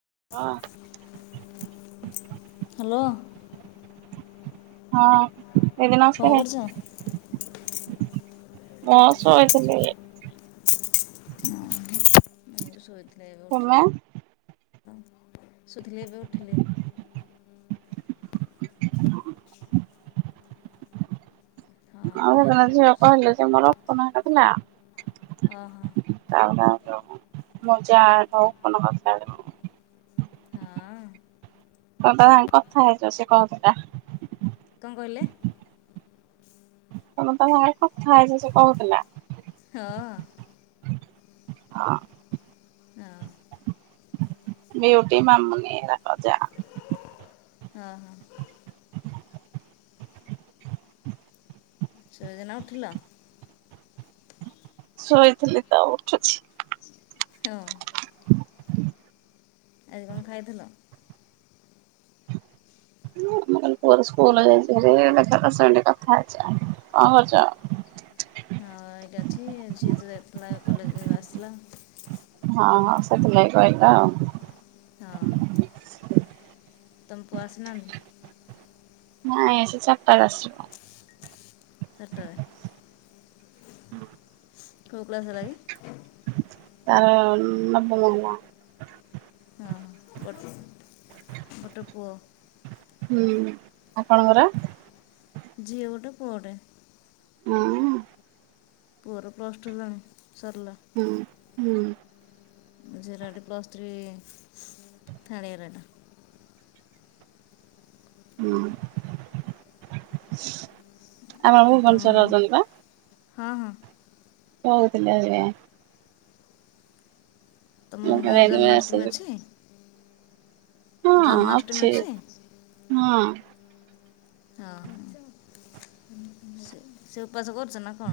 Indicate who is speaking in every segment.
Speaker 1: ହଁ
Speaker 2: ହ୍ୟାଲୋ
Speaker 1: [unintelligible] ହଁ। ଦିଦି
Speaker 2: କଣ
Speaker 1: ନମସ୍କାରେ
Speaker 2: କରୁଛ?
Speaker 1: ମୁଁ ଶୋଇଥିଲି।
Speaker 2: ହଁ [unintelligible] ମୁଁ ବି ଶୋଇଥିଲି। ଏବେ ଉଠିଲି
Speaker 1: [unintelligible]
Speaker 2: ଶୋଇଥିଲି ଏବେ ଉଠିଲେ।
Speaker 1: [unintelligible]
Speaker 2: ହଁ
Speaker 1: ଆଉ
Speaker 2: ଫ୍ୟାନ୍
Speaker 1: ଗାଁ ଝିଅ ଅପା ହେରିକା
Speaker 2: ବୁଲୁଛି
Speaker 1: [unintelligible] କହିଲେ ସେ ମୋର ଫୋନ୍ କରିଥିଲା।
Speaker 2: ଓହୋ
Speaker 1: [unintelligible] ତା ମଜା ହଉ [unintelligible]
Speaker 2: ହଁ ଅ।
Speaker 1: କଅଁ ତା ସାଙ୍ଗରେ କଥା ହେଇଛ ସେ କହୁଥିଲା।
Speaker 2: କଣ କହିଲେ?
Speaker 1: ତମେ ତା ସାଙ୍ଗରେ କଥା ହେଇଛ ସେ କହୁଥିଲା।
Speaker 2: ହଁ ହଁ।
Speaker 1: [unintelligible] ହଁ।
Speaker 2: ହଁ।
Speaker 1: ବିଉଟି ମାମୁନି [unintelligible]
Speaker 2: ହଁ ହଁ। ଶୋଇଛ ନା ଉଠିଲ?
Speaker 1: ଶୋଇଥିଲି ତ ଉଠୁଛି।
Speaker 2: ହଁ। ଆଜି କଣ ଖାଇଥିଲ?
Speaker 1: [unintelligible] କଣ କରୁଛ?
Speaker 2: ହଁ ଏଇଠି ଅଛି [unintelligible] କଲେଜ ରୁ ଆସିଲା।
Speaker 1: ହଁ ହଁ ସେଥିଲାଗି କଇଲା ଆଉ।
Speaker 2: ହଁ।
Speaker 1: [unintelligible]
Speaker 2: ତମ ପୁଅ ଆସିନାହାନ୍ତି।
Speaker 1: ନାଇଁ ସେ ଚାରଟାରେ ଆସବ।
Speaker 2: ସେଟାରେ। କୋଉ କ୍ଲାସ ହେଲା କି?
Speaker 1: ତାର [unintelligible]
Speaker 2: ହଁ ଗୋଟ ଗୋଟେ ପୁଅ।
Speaker 1: ହୁଁ ଆପଣଙ୍କର?
Speaker 2: ଝିଅଟେ ପୁଅଟେ।
Speaker 1: ହଁ।
Speaker 2: ପୁଅର ପ୍ଲସଟୁ ହେଲାଣି। ସରିଲା।
Speaker 1: ହୁଁ ହୁଁ।
Speaker 2: ଝିଅର ଅଟି ପ୍ଲସ୍ ଥ୍ରୀ ଥାର୍ଡ ଇଅର୍ ହେଲାଣି।
Speaker 1: ହଁ। ଆମର
Speaker 2: ଏ ତମ
Speaker 1: ଭୁବନେଶ୍ୱରେ ଅଛନ୍ତି ବା।
Speaker 2: ହଁ ହଁ।
Speaker 1: [unintelligible] ମୁଁ
Speaker 2: ତମ ଗାଁ
Speaker 1: କହିଲି
Speaker 2: ରେ
Speaker 1: ଏଇଠି ମେସେଜ
Speaker 2: ଜନ୍ମାଷ୍ଟମୀ ଅଛି।
Speaker 1: ହଁ ଅଛି ହଁ। ହଁଁ।
Speaker 2: ହଁ [inaudible] ବସ କରଛ ନା କଣ?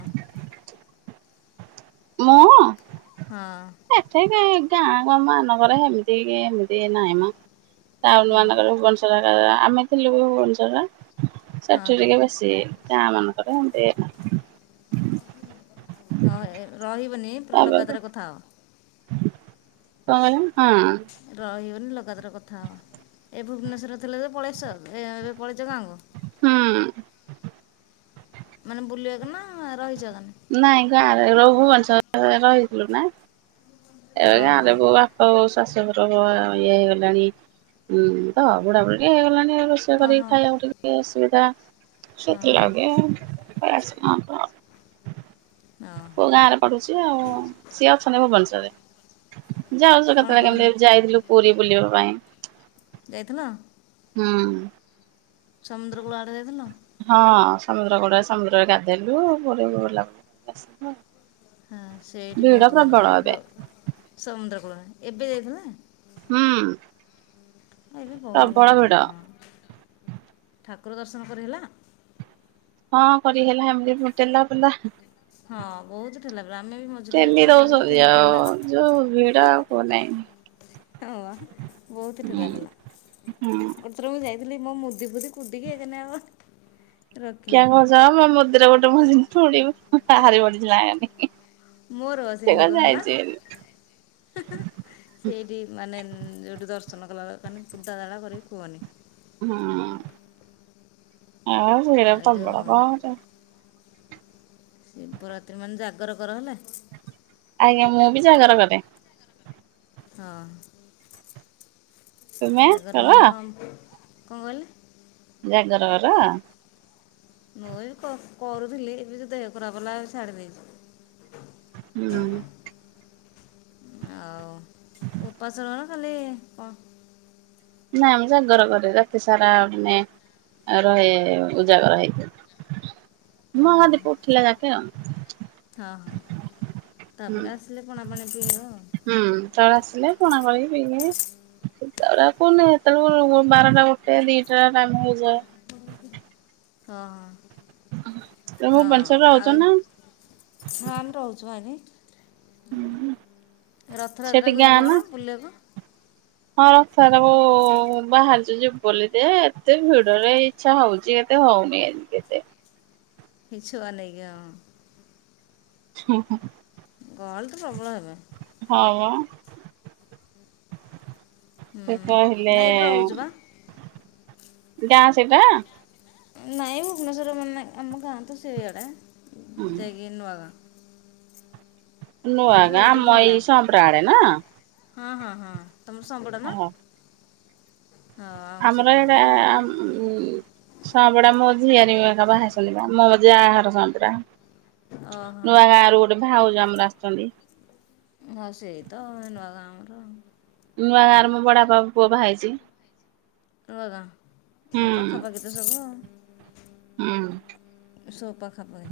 Speaker 1: ମୁଁ?
Speaker 2: ହଁ
Speaker 1: ଏତେ ଗାଇ ଗାଁ ଗାଁ ମାନକରେ ଏମିତି କି ଏମିତି ନହିଁ ମ। ଟାଉନ୍
Speaker 2: ହଁ
Speaker 1: ମାନଙ୍କରେ ଭୁବନେଶ୍ୱର [unintelligible] ରା ଆମେ ଥିଲୁ ଭୁବନେଶ୍ଵରରେ।
Speaker 2: ହଁ
Speaker 1: ସେଠି
Speaker 2: ହଁ
Speaker 1: ଟିକେ ବେଶୀ ଗାଁ ମାନ କ ହେମିତି
Speaker 2: ହଁ ରହିବନି ପୁରା ଲଗାତାର କଥା ଆ
Speaker 1: କହିଲ ହଁ
Speaker 2: ରହିବ। ଏଥର ଲଗାତାର କଥା ହେବା ଏ ଭୁବନେଶ୍ୱର ଥିଲେ ଯେ ପଳେଈ ଆସିଛ। ଏ ଏବେ ପଳେଇଚ ଗାଁକୁ
Speaker 1: ହୁଁ।
Speaker 2: ମାନେ ବୁଲିବାକୁ ନା ରହିଛ। ଗାଁରେ
Speaker 1: ନାଇଁ ଗାଁରେ ରଘୁବଂଶ ରହିଥିଲୁ ନା। ଏବେ ଗାଁ
Speaker 2: ଓହୋ
Speaker 1: ରେ ମୋ ବାପା ବୋଉ ସବୁ ଶାଶୁ ବ ଇଏ ହେଇଗଲାଣି ଉଁ ତ ବୁଢା ବୁଢି ହେଇଗଲାଣି। ରୋଷେଇ
Speaker 2: ଓହୋ
Speaker 1: କରିକ ଖାଇବାକୁ ଟିକେ ଅସୁବିଧା
Speaker 2: ହଁ
Speaker 1: ସେତ
Speaker 2: ହଁ
Speaker 1: ଲାଗି ପଳେଇ ଆଜିଲୁ ଗାଁକୁ ଆଉ।
Speaker 2: ଓହୋ
Speaker 1: ପୁଅ ଗାଁ ରେ ପଢୁଛି ଆଉ ସିଏ ଅଛନ୍ତି ଭୁବନେଶ୍ୱର ରେ ଯାଉଛୁ
Speaker 2: କ'ଣ
Speaker 1: କେତେବେଳେ
Speaker 2: କରନ୍ତି
Speaker 1: କେମିତି ଯାଇଥିଲୁ ପୁରୀ ବୁଲିବା ପାଇଁ
Speaker 2: ଯାଇଥିଲ?
Speaker 1: ହୁଁ।
Speaker 2: ସମୁଦ୍ର କୂଳ ଆଡେ ଯାଇଥିଲ?
Speaker 1: ହଁ ସମୁଦ୍ର କୋଡ ସମୁଦ୍ରରେ ଗାଧେଇଲୁ ବୁଲା ବୁଲି ଆସିଲୁ ଆଉ।
Speaker 2: ହଁ ସେଇଠି
Speaker 1: ଭିଡ
Speaker 2: ବହୁତ ଭଲ
Speaker 1: ପ୍ରବଳ ଏବେ
Speaker 2: ଲାଗେ ସମୁଦ୍ର କୂଳ ଏବେ ଯାଇଥିଲା?
Speaker 1: ହୁଁ।
Speaker 2: ଏବେ ବହୁତ ଭିଡ ଥିବ ହଁ [inaudible] ଠାକୁ କୁର ଦର୍ଶନ କରି ହେଲା?
Speaker 1: ହଁ କରି ହେଲା ଏମିତି ଠେଲା ପେଲା
Speaker 2: ହଁ ବହୁତ ଠେଲା ପେଲା ଆାମେ ବି ମଝିରେ
Speaker 1: ଠେଲି
Speaker 2: ଯାଇଥିଲୁ
Speaker 1: ଦଉଛନ୍ତି
Speaker 2: ବହୁତ ଏମିତି
Speaker 1: ଆଉ
Speaker 2: ଠେଲା
Speaker 1: ଯୋଉ ଭିଡ ଆଉ କୁହ ନାହିଁ
Speaker 2: [inaudible] ବହୁତ
Speaker 1: ହୁଁ
Speaker 2: ଠେଲା ପେଲା
Speaker 1: ହୁଁ
Speaker 2: ଗୋଟେ ଥର ମୁଁ ଯାଇ ଆଗଲି ମୁଁ ମୁଦି ଫୁଦି କୁଡି କେଁ ଆଉ [inaudible]
Speaker 1: କିୟା କହୁଛ ମନ୍ଦିରେ ଗୋଟେ। [unintelligible]
Speaker 2: ମୋର
Speaker 1: ସେ
Speaker 2: ସିମ
Speaker 1: କଣ
Speaker 2: ହେଲା
Speaker 1: ଯାଇଛି ବୋଲି।
Speaker 2: [inaudible] ସେଇଠି ମାନେ ଯୋଉଠି ଦ ର୍ଶନ କଲା କଣି ବୁଦ୍ଧା ଦଡ଼ା କରରେ କୁହନି।
Speaker 1: ହଁ। [inaudible]
Speaker 2: ଆଉ
Speaker 1: ଆଁ।।
Speaker 2: ଯେଉଁ
Speaker 1: [unintelligible]
Speaker 2: ଶିବରାତ୍ରି ମାନେ ଜାଗର କର ହେଲା।
Speaker 1: ଆଜ୍ଞା ମୁଁ ବି ଜାଗର କରେ।
Speaker 2: ହଁ।
Speaker 1: ତୁମେ
Speaker 2: ଜାଗର
Speaker 1: କର?
Speaker 2: ମାନେ କମ୍ କଣ କହିଲେ?
Speaker 1: ଜାଗର ଗର
Speaker 2: ମୁଁ
Speaker 1: [inaudible]
Speaker 2: ଏଇ କ- କରୁଥିଲି ଏବେ ଯ ଦେହ ଖରାପହେଲା ଛାଡି ଦେଇଛି।
Speaker 1: ହୁଁ।
Speaker 2: ଆଉ ଉପାସ ର ନା ଖାଲି କ
Speaker 1: ନା ମୁଁ ଜାଗର କରେ ରାତି ସାରା ମାନେ ରହେ ଉଜାଗର ହେଇକି।
Speaker 2: ହଁ ହଁ
Speaker 1: ମହାଦୀପ ଉଠିଲା ଯାକେ ଆଉ।
Speaker 2: ହଁ ହଁ
Speaker 1: ହୁଁ
Speaker 2: ତାପରେ ଆସିଲେ ପଣାପାଣି ପିଇବ ଆଉ।
Speaker 1: ହୁଁ ତାପରେ ଆସିଲେ ପଣା କରିକି ପିକି ସୋ କନ ସେତେବେଳଳେ ବାରଟା ଗୋଟେ ଦିଟା ଟାଇମ ହେଇଯାଏ।
Speaker 2: [inaudible] ହଁ। [inaudible] ହଁ
Speaker 1: ଭୁବନେଶ୍ୱରରେ ରହୁଛ
Speaker 2: ଆଉ
Speaker 1: ନା
Speaker 2: ହଁ ଆମେ ରହୁଛୁ ଭାଇନି।
Speaker 1: ସେଠି
Speaker 2: ରଥଯାତ୍ରାକୁ
Speaker 1: ଗାଁ
Speaker 2: ଯିବ କଣ ବୁଲିବାକୁ?
Speaker 1: ସାର ବାହାରିଚୂ ଯିବୁ ବୋଲି ଯେ ଏତେ ଭିଡରେ ଇଚ୍ଛା ହଉଛି କେତେ ହଉନି ଆଜି କେତେ।
Speaker 2: ହେ ଛୁଆ ଆନେଇକି ହଁ।
Speaker 1: ହୁଁ ହୁଁ।
Speaker 2: ଗହଳି ତ ପ୍ରବଳ ହେବେ।
Speaker 1: ହଁ ପା।
Speaker 2: ହୁଁ
Speaker 1: ସେ କହିଲେ
Speaker 2: ନାଇଁ ଏଠି ରହୁଛୁ ବା
Speaker 1: ଗାଁ ସେଇଟା?
Speaker 2: ନାଇଁ ଭୁବନେଶ୍ୱର ଆମ ଗାଁ ତ ସେଇଆଡ଼େ। ଜାଇ କିି ନୂଆ ଗାଁ।
Speaker 1: ନୂଆଗାଁ
Speaker 2: ରହୁଛୁ
Speaker 1: ଆମ ଏଇ
Speaker 2: ଭଡ଼ା
Speaker 1: ସମ୍ପ୍ରା ଆଦେ ନା?
Speaker 2: ହଁ ହଁ ହଁ। ତମ ସମ୍ପଡ଼ା ନା? ହଁ ଆମ
Speaker 1: ଆମର
Speaker 2: ସେପଟେ ତ
Speaker 1: ଏଇଟା ସମ୍ପଡା ମୋ ଝିଅର ବାହାହେଇଛନ୍ତି ପା ମୋ ଯା ସ ମ୍ପଡା।
Speaker 2: ଓହୋ
Speaker 1: ନୂଆଗାଁ ରୁ ଗୋଟେ ଭାଉଜ ଆମର ଆସିଛନ୍ତି।
Speaker 2: ହଁ ସେଇ ତ ନୂଆ ଗାଁ ଆମର।
Speaker 1: ନୂଆଗାଁ ରେ ମୋ ବଡ ବାପା ପୁଅ ବାହାହେଇଛି।
Speaker 2: ନୂଆଗାଁପାଖାପାଖି ତ ସବୁ
Speaker 1: ହୁଁ
Speaker 2: ସବୁ ପାଖାପାଖି।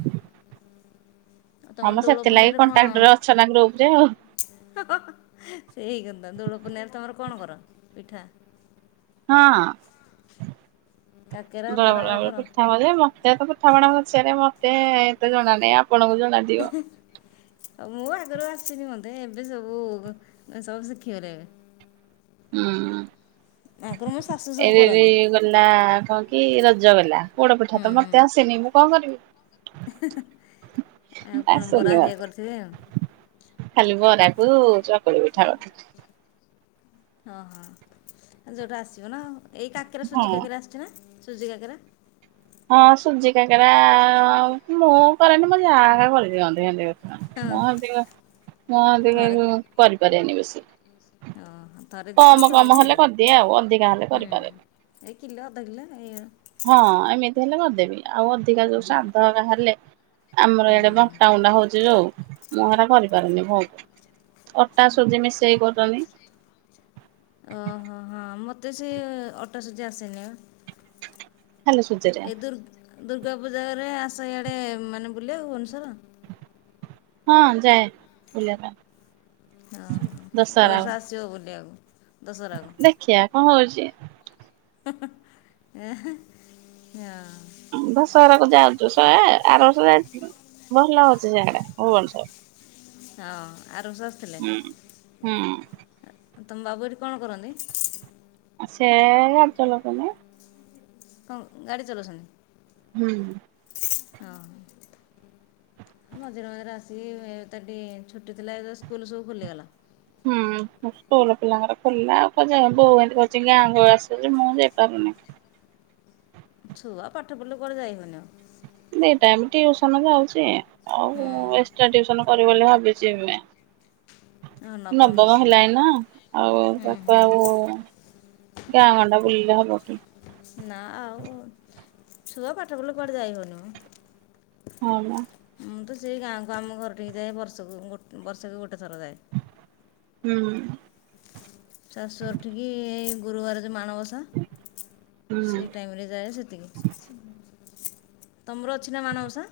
Speaker 2: ଆଉ
Speaker 1: ହଁ
Speaker 2: ତମର
Speaker 1: ମ
Speaker 2: ଦୋଳ ପୁର୍ଣିମା
Speaker 1: ସେଥିଲାଗି
Speaker 2: ରେ କଣ
Speaker 1: କଣ୍ଟାକ୍ଟରେ ଅଛ ନା ଗ୍ରୁପ ରେ ଆଉ
Speaker 2: ସେଇ କଥା ଦୋଳ ପୁର୍ଣିମା ରେ ତମର କଣ କର ପିଠା?
Speaker 1: ହଁ
Speaker 2: କାକେରା
Speaker 1: ବେଲେ
Speaker 2: ବରା ଏରା
Speaker 1: ବେଳେ
Speaker 2: କର
Speaker 1: ପିଠା ବଳେ ମତେ ତ ପିଠା ପଣା ମତେ ଏତେ ରୁଚେନି ମତେ ଏତେ ଜଣା ନାହିଁ ଆପଣଙ୍କୁ ଜଣା ଥିବ?
Speaker 2: ମୁଁ ଆଗରୁ ଆସିନି ମତେ ଏବେ ସବୁ ସବୁ ଶିଖିଗଲେ ଏବେ।
Speaker 1: ହୁଁ।
Speaker 2: ଆଗରୁ ମୋ ଶାଶୁ ସବୁ
Speaker 1: ଏରେରେ
Speaker 2: କରନ୍ତି
Speaker 1: ଗଲା କଣ କି ରଜ ଜଗଲା। ପୋଡ ପିଠା
Speaker 2: ହୁଁ
Speaker 1: ତ
Speaker 2: ହୁଁ
Speaker 1: ମତେ ଆସେନି ମୁଁ କଣ କରିବି?
Speaker 2: ଆଉ କ'ଣ ବରା
Speaker 1: ଆସୁନି
Speaker 2: ହେରିକା କରିଥିବେ ଆଉ
Speaker 1: ମତେ। ଖାଲି ବାରାକୁ ଚକୁଳି ପିଠା ଗଟେ।
Speaker 2: ହଁ ହଁ ଆଉ ଯୋଉଟା ଆସିବ ନାଉ। ଏଇ କାକେରା ସୁଜି
Speaker 1: ହଁ।
Speaker 2: କାକେରା ଆସିୁଛି ନା। ସୁଜି କାକରା।
Speaker 1: ହଁ ସୁଜି କାକରା ମୁଁ କରେନି ମୁଁ ଯା କରିଦିଅନ୍ତି।
Speaker 2: ହଁ
Speaker 1: ମୁଁ ଅଧିକ-ମୁଁ ଅଧିକ କରିପାରିବନି ବେଶି। [inaudible]
Speaker 2: ଅ ହ।
Speaker 1: କମ୍ କମ୍ କାମ ହେଲେ କରିଦିଏ ଆଉ ଅଧିକା ହେଲେ
Speaker 2: ହୁଁ
Speaker 1: ଆକରିପାରେନି
Speaker 2: ଏଇ କିଲୋ ଅଧ କିଲୋ ଏଇ
Speaker 1: ହଁ ଏମିତି ହେଲେ କରିଦି ଦେବି ଆଉ। ଅଧିକା ଯୋଉ ସଧା ହ ଙ୍କା ହେଲେ। ଆମର
Speaker 2: ହୁଁ
Speaker 1: ଏଇଡେ ବାଟାାଉଣ୍ଡା ହଉଛି ଯୋଉ। ମୁଁ ଏରା କରିପାରୁନି ବଉତ। ଅଟା ସୁଜି ମିଶେଇ କରୁ [unintelligible]
Speaker 2: ଓହୋ ହଁ ମୋତେ ସେ ଅଟା ସୁଜି ଆସେନି।
Speaker 1: ଖାଲି ସୁଜିରେ।
Speaker 2: ଏଇ ଦୁର୍ ଦୁର୍ଗା ପୂଜାରେ ଆସଆଡେ ମାନେ ବୁଲିବା ଭୁବନେଶ୍ୱର।
Speaker 1: ହଁ ଯାଏ ବୁଲିବା ପାଇଁ।
Speaker 2: ହଁ ଏ ବର୍ଷ ଆଶିବ ବୁଲିବାକୁ ଦଶହରାକୁ
Speaker 1: ଦେଖିିବା କଣ ହଉଛି? [unintelligible]
Speaker 2: ଏ ହେଁ ହଁ।
Speaker 1: ଦଶହରାକୁ ଯାଉଛୁ ଶହେ ଆର ବର୍ଷ ଯାଇଥିଲୁ। ଭଲ ହଉଛି ସେଆଡା ଭୁବନଶର୍।
Speaker 2: ହଁ‌।
Speaker 1: ହୁଁ ହୁଁ।
Speaker 2: ତମ ବାବୁ ଏଠି କଣ କରନ୍ତି?
Speaker 1: ସେ-ଏ-ଏ ରାଜ ଲୋକ ନେ
Speaker 2: ହଁ ଗାଡି ଚଲଉଛନ୍ତି।
Speaker 1: ହୁଁ।
Speaker 2: ହଁ ମଝିରେ ମଝିରେ ଆସିକି ଏ ଟ ଛୁଟି ଥିଲା ଏ ସ୍କୁଲ ସବୁ ଖୋଲିଗଲା।
Speaker 1: ହୁଁ [unintelligible] ପିଲାଙ୍କର ଖୋଲି ଆଉ କ ବୋଉ ଏମିତି କହୁଛି ଗାଁ ଆସୁଛି ମୁଁ ଯାଇପାରୁନି।
Speaker 2: ଛୁଆ ପାଠ ପଢ଼ିଲେ, କୁଆଡେ ଯାଇହବନି ଆଉ।
Speaker 1: ଟାଇମ୍ ଟିଉସନ ଯାଉଚିଁ। ଆଉ ଏକ୍ସଟ୍ରା ଟିୟୁସନ କର ବୋଲି ଭାବିଛି ଏବେ।
Speaker 2: ହଁ
Speaker 1: ନବମ
Speaker 2: ଦଶମ
Speaker 1: ହେଲାଣି ନା ଆଉ
Speaker 2: ହୁଁ
Speaker 1: ତାକୁ
Speaker 2: ହୁଁ
Speaker 1: ଆଉ ଗାଁ ଗଣ୍ଡା ବଲିଲଲେ ହବ। କି?
Speaker 2: ନା ଆଉ ଛୁଆ ପାଠ ପଢଲ କୁଆଡେ ଯାଇ ହଉନୁ ମ।
Speaker 1: ହଁ ମ।
Speaker 2: ମୁଁ ତ ସେ ଗାଁକୁ ଆମ ଘରଟେ ହେଇଯାଏ ବର୍ଷକୁ ଗୋ ବର୍ଷକୁ ଗୋଟେ ଥର ଯାଏ।
Speaker 1: ହୁଁ
Speaker 2: ଶାଶୁ ଉଠିକି ଏଇ ଗୁରୁବାର ମାଣବସା
Speaker 1: ହୁଁ
Speaker 2: ସେ ଟାଇମରେ ଯାଏ ସେତିକି। ତମର ଅଛି ନା ମାଣବସା।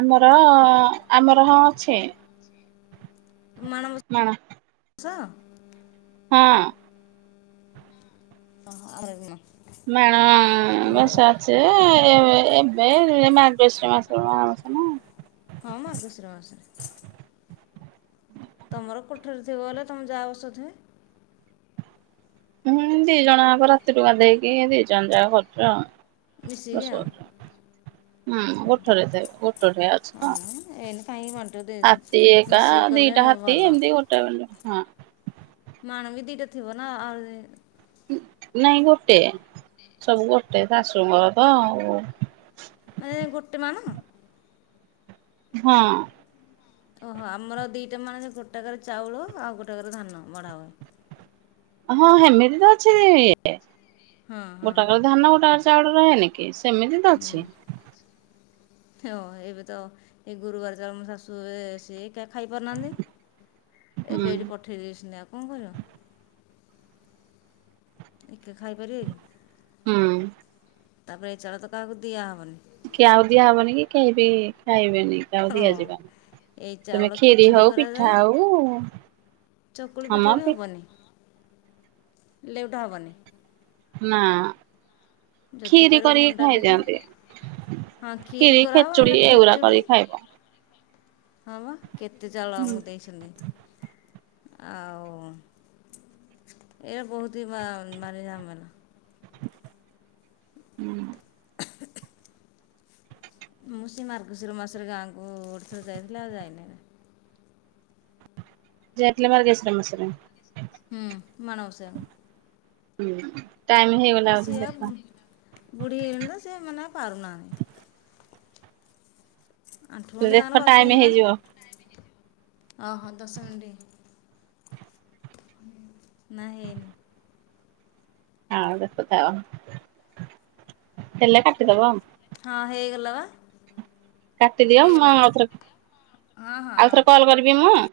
Speaker 1: ଆମର ଆମର ହଁ ଅଛି।
Speaker 2: ତ ମାନ।
Speaker 1: ମାଣ
Speaker 2: [inaudible] ହ। [inaudible]
Speaker 1: ହଁ।
Speaker 2: ହ ଆ। [unintelligible]
Speaker 1: ମାଣବସା ଅଛି ଏ ଏ ମାର୍ଗଶିର ମାସ ରେ ମାଣଵସା ନା।
Speaker 2: ହଁ ମାର୍ଗଶିର ମାସରେ। ତମର କୋଠରେ ଥିବ ବଲେ ତମେ ଯାହା ଔଷଧ ହ।
Speaker 1: ହୁଁ ଦି ଜଣ ଆକ ରାତି ଗାଧେଇକି ଦି ଜଣ ଯାକ କରଛ ଆଉ।
Speaker 2: ମିଶିକି
Speaker 1: ଶ
Speaker 2: ଆଉ
Speaker 1: ହୁଁ ଗୋଟରେ ଥବେ ଗୋଟଟ ଆଛି
Speaker 2: ହଁ
Speaker 1: କଣ
Speaker 2: ମ ଏଇନେ କାହିଁକି ବାଣ୍ଟିବ ଦି
Speaker 1: ହାତୀ ଏକା
Speaker 2: ମିଶିକି କଲେ
Speaker 1: ଦିଟା ହାତୀ
Speaker 2: ଭଲ
Speaker 1: ଏମିତି ଗୋଟେ ହଁ।
Speaker 2: ମାଣ ବି ଦିଟା ଥିବ ନା ଆ
Speaker 1: ନାଇଁ ଗୋଟେ ସବୁ ଗୋଟେ ଶାଶୁଙ୍କର ତ ଆଉ।
Speaker 2: ମାନେ ଗୋଟେ ମାଣ।
Speaker 1: ହଁ।
Speaker 2: ଓହୋ ଆମର ଦିଟା ମାଣ ଗୋଟାକରେ ଚାଉଳ ଆଉ ଗୋଟାକରେ ଧାନ ବଢା ହୁଏ।
Speaker 1: ହଁ ସେମିତି ତ ଅଛି।
Speaker 2: ହଁ ହଁ
Speaker 1: ଗୋଟା କରେ ଧାନ ଗୋଟେ ଆ ଚାଉଳ ରହେ ନିକି। ସେମିତି ତ ଅଛି।
Speaker 2: ହଁ ଏବେ ତ ଏଇ ଗୁରୁବାର ତ ଶାଶୁ ଶ ଟା ଖାଇପାରୁନାହାନ୍ତି
Speaker 1: ହୁଁ
Speaker 2: ଏବେ ଏଇଠି ପଠେଇ ଦେଇେସି ଆଉ କଣ କରିଵ। ଟିକେ ଖାଇପାରିବେ କି?
Speaker 1: ହୁଁ
Speaker 2: ତାପରେ ଏ ଚଳ ତ କାହାକୁ ଦିଆହବନି।
Speaker 1: କିଏ ଆଉ ଦିଆ ହବନି କି କେହି ବି ଖାଇବେନି? ଆ
Speaker 2: ହଁ
Speaker 1: ଦିଆଯିବନି
Speaker 2: ଏଇ
Speaker 1: ତମେ
Speaker 2: ଚାଉଳ
Speaker 1: ଖିରି
Speaker 2: ଖେଚୁଡ଼ି
Speaker 1: ହଉ ପିଠା
Speaker 2: କରାଯାଏ
Speaker 1: ହଉ
Speaker 2: ଚକୁଳି
Speaker 1: ହ
Speaker 2: ପିଠା
Speaker 1: ମ
Speaker 2: ବି ହେବନି ଲେଉଟା ହେବନି।
Speaker 1: ନା।
Speaker 2: ଯଦି
Speaker 1: କ୍ଷୀରି
Speaker 2: କରିବ
Speaker 1: କରିକି
Speaker 2: ମଣ୍ଡା ପିଠା,
Speaker 1: ଖାଇଦିଅନ୍ତି।
Speaker 2: ହଁ ଖିରି
Speaker 1: କ୍ଷୀରି
Speaker 2: କରାହେବ
Speaker 1: ଖେଚୁଡି
Speaker 2: ନହେଲେ
Speaker 1: ଏଗୁଡା
Speaker 2: ଖେଚୁଡି।
Speaker 1: କରିକି ଖାଇବ।
Speaker 2: ହଁ ବା କେତେ ଚାଉଳ
Speaker 1: ହୁଁ
Speaker 2: ଆମକୁ ଦେଇଛନ୍ତି। ଆଉ ଏ ବହୁତ ହି ଭାରି ଝାମେଲା।
Speaker 1: ଉଁ। [unintelligible]
Speaker 2: ମୁଁ ସେ ମାର୍ଗଶୀର ମାସରେ ଗାଁକୁ ଗୋଟେ ଥରେ ଯାଇଥିଲେ ଆଉ ଯାଇନି।
Speaker 1: ଯାଇ ଥିଲି ମାର୍ଗଶିର ମାସରେ।
Speaker 2: ହୁଁ
Speaker 1: ହୁଁ। ଟାଇମ ହେଇଗଲା ବୋଧେ
Speaker 2: ସିଆ
Speaker 1: ଦେଖ।
Speaker 2: ବୁଢୀ ହେଇଲେଣି ତ ସେ ମାନେ ଆଉ ପାରୁନାହାନ୍ତି। ଆଣ୍ଠୁ ଗଣ୍ଠି ତାଙ୍କର
Speaker 1: ଦେଖ
Speaker 2: ବାତ
Speaker 1: ଟାଇମ
Speaker 2: ହେଇଗଲାଣି
Speaker 1: ହେଇଯିବ।
Speaker 2: ଓହୋ ଦଶ ମିନିଟ, ନା ହେଇନି।
Speaker 1: ଆଉ ଦେଖୁଥାଅ ହେଲେ କରିଦବ ଆଉ।
Speaker 2: ହଁ ହେଇଗଲା ବା।
Speaker 1: କାଟିଦିଅ ମୁଁ
Speaker 2: ହେଇଗଲା
Speaker 1: ଆଉ ଥରେ
Speaker 2: ହଁ ହଁ
Speaker 1: ଆଉ
Speaker 2: ହଁ
Speaker 1: ଥରେ କଲ କରିବି ମୁଁ ଆଉ।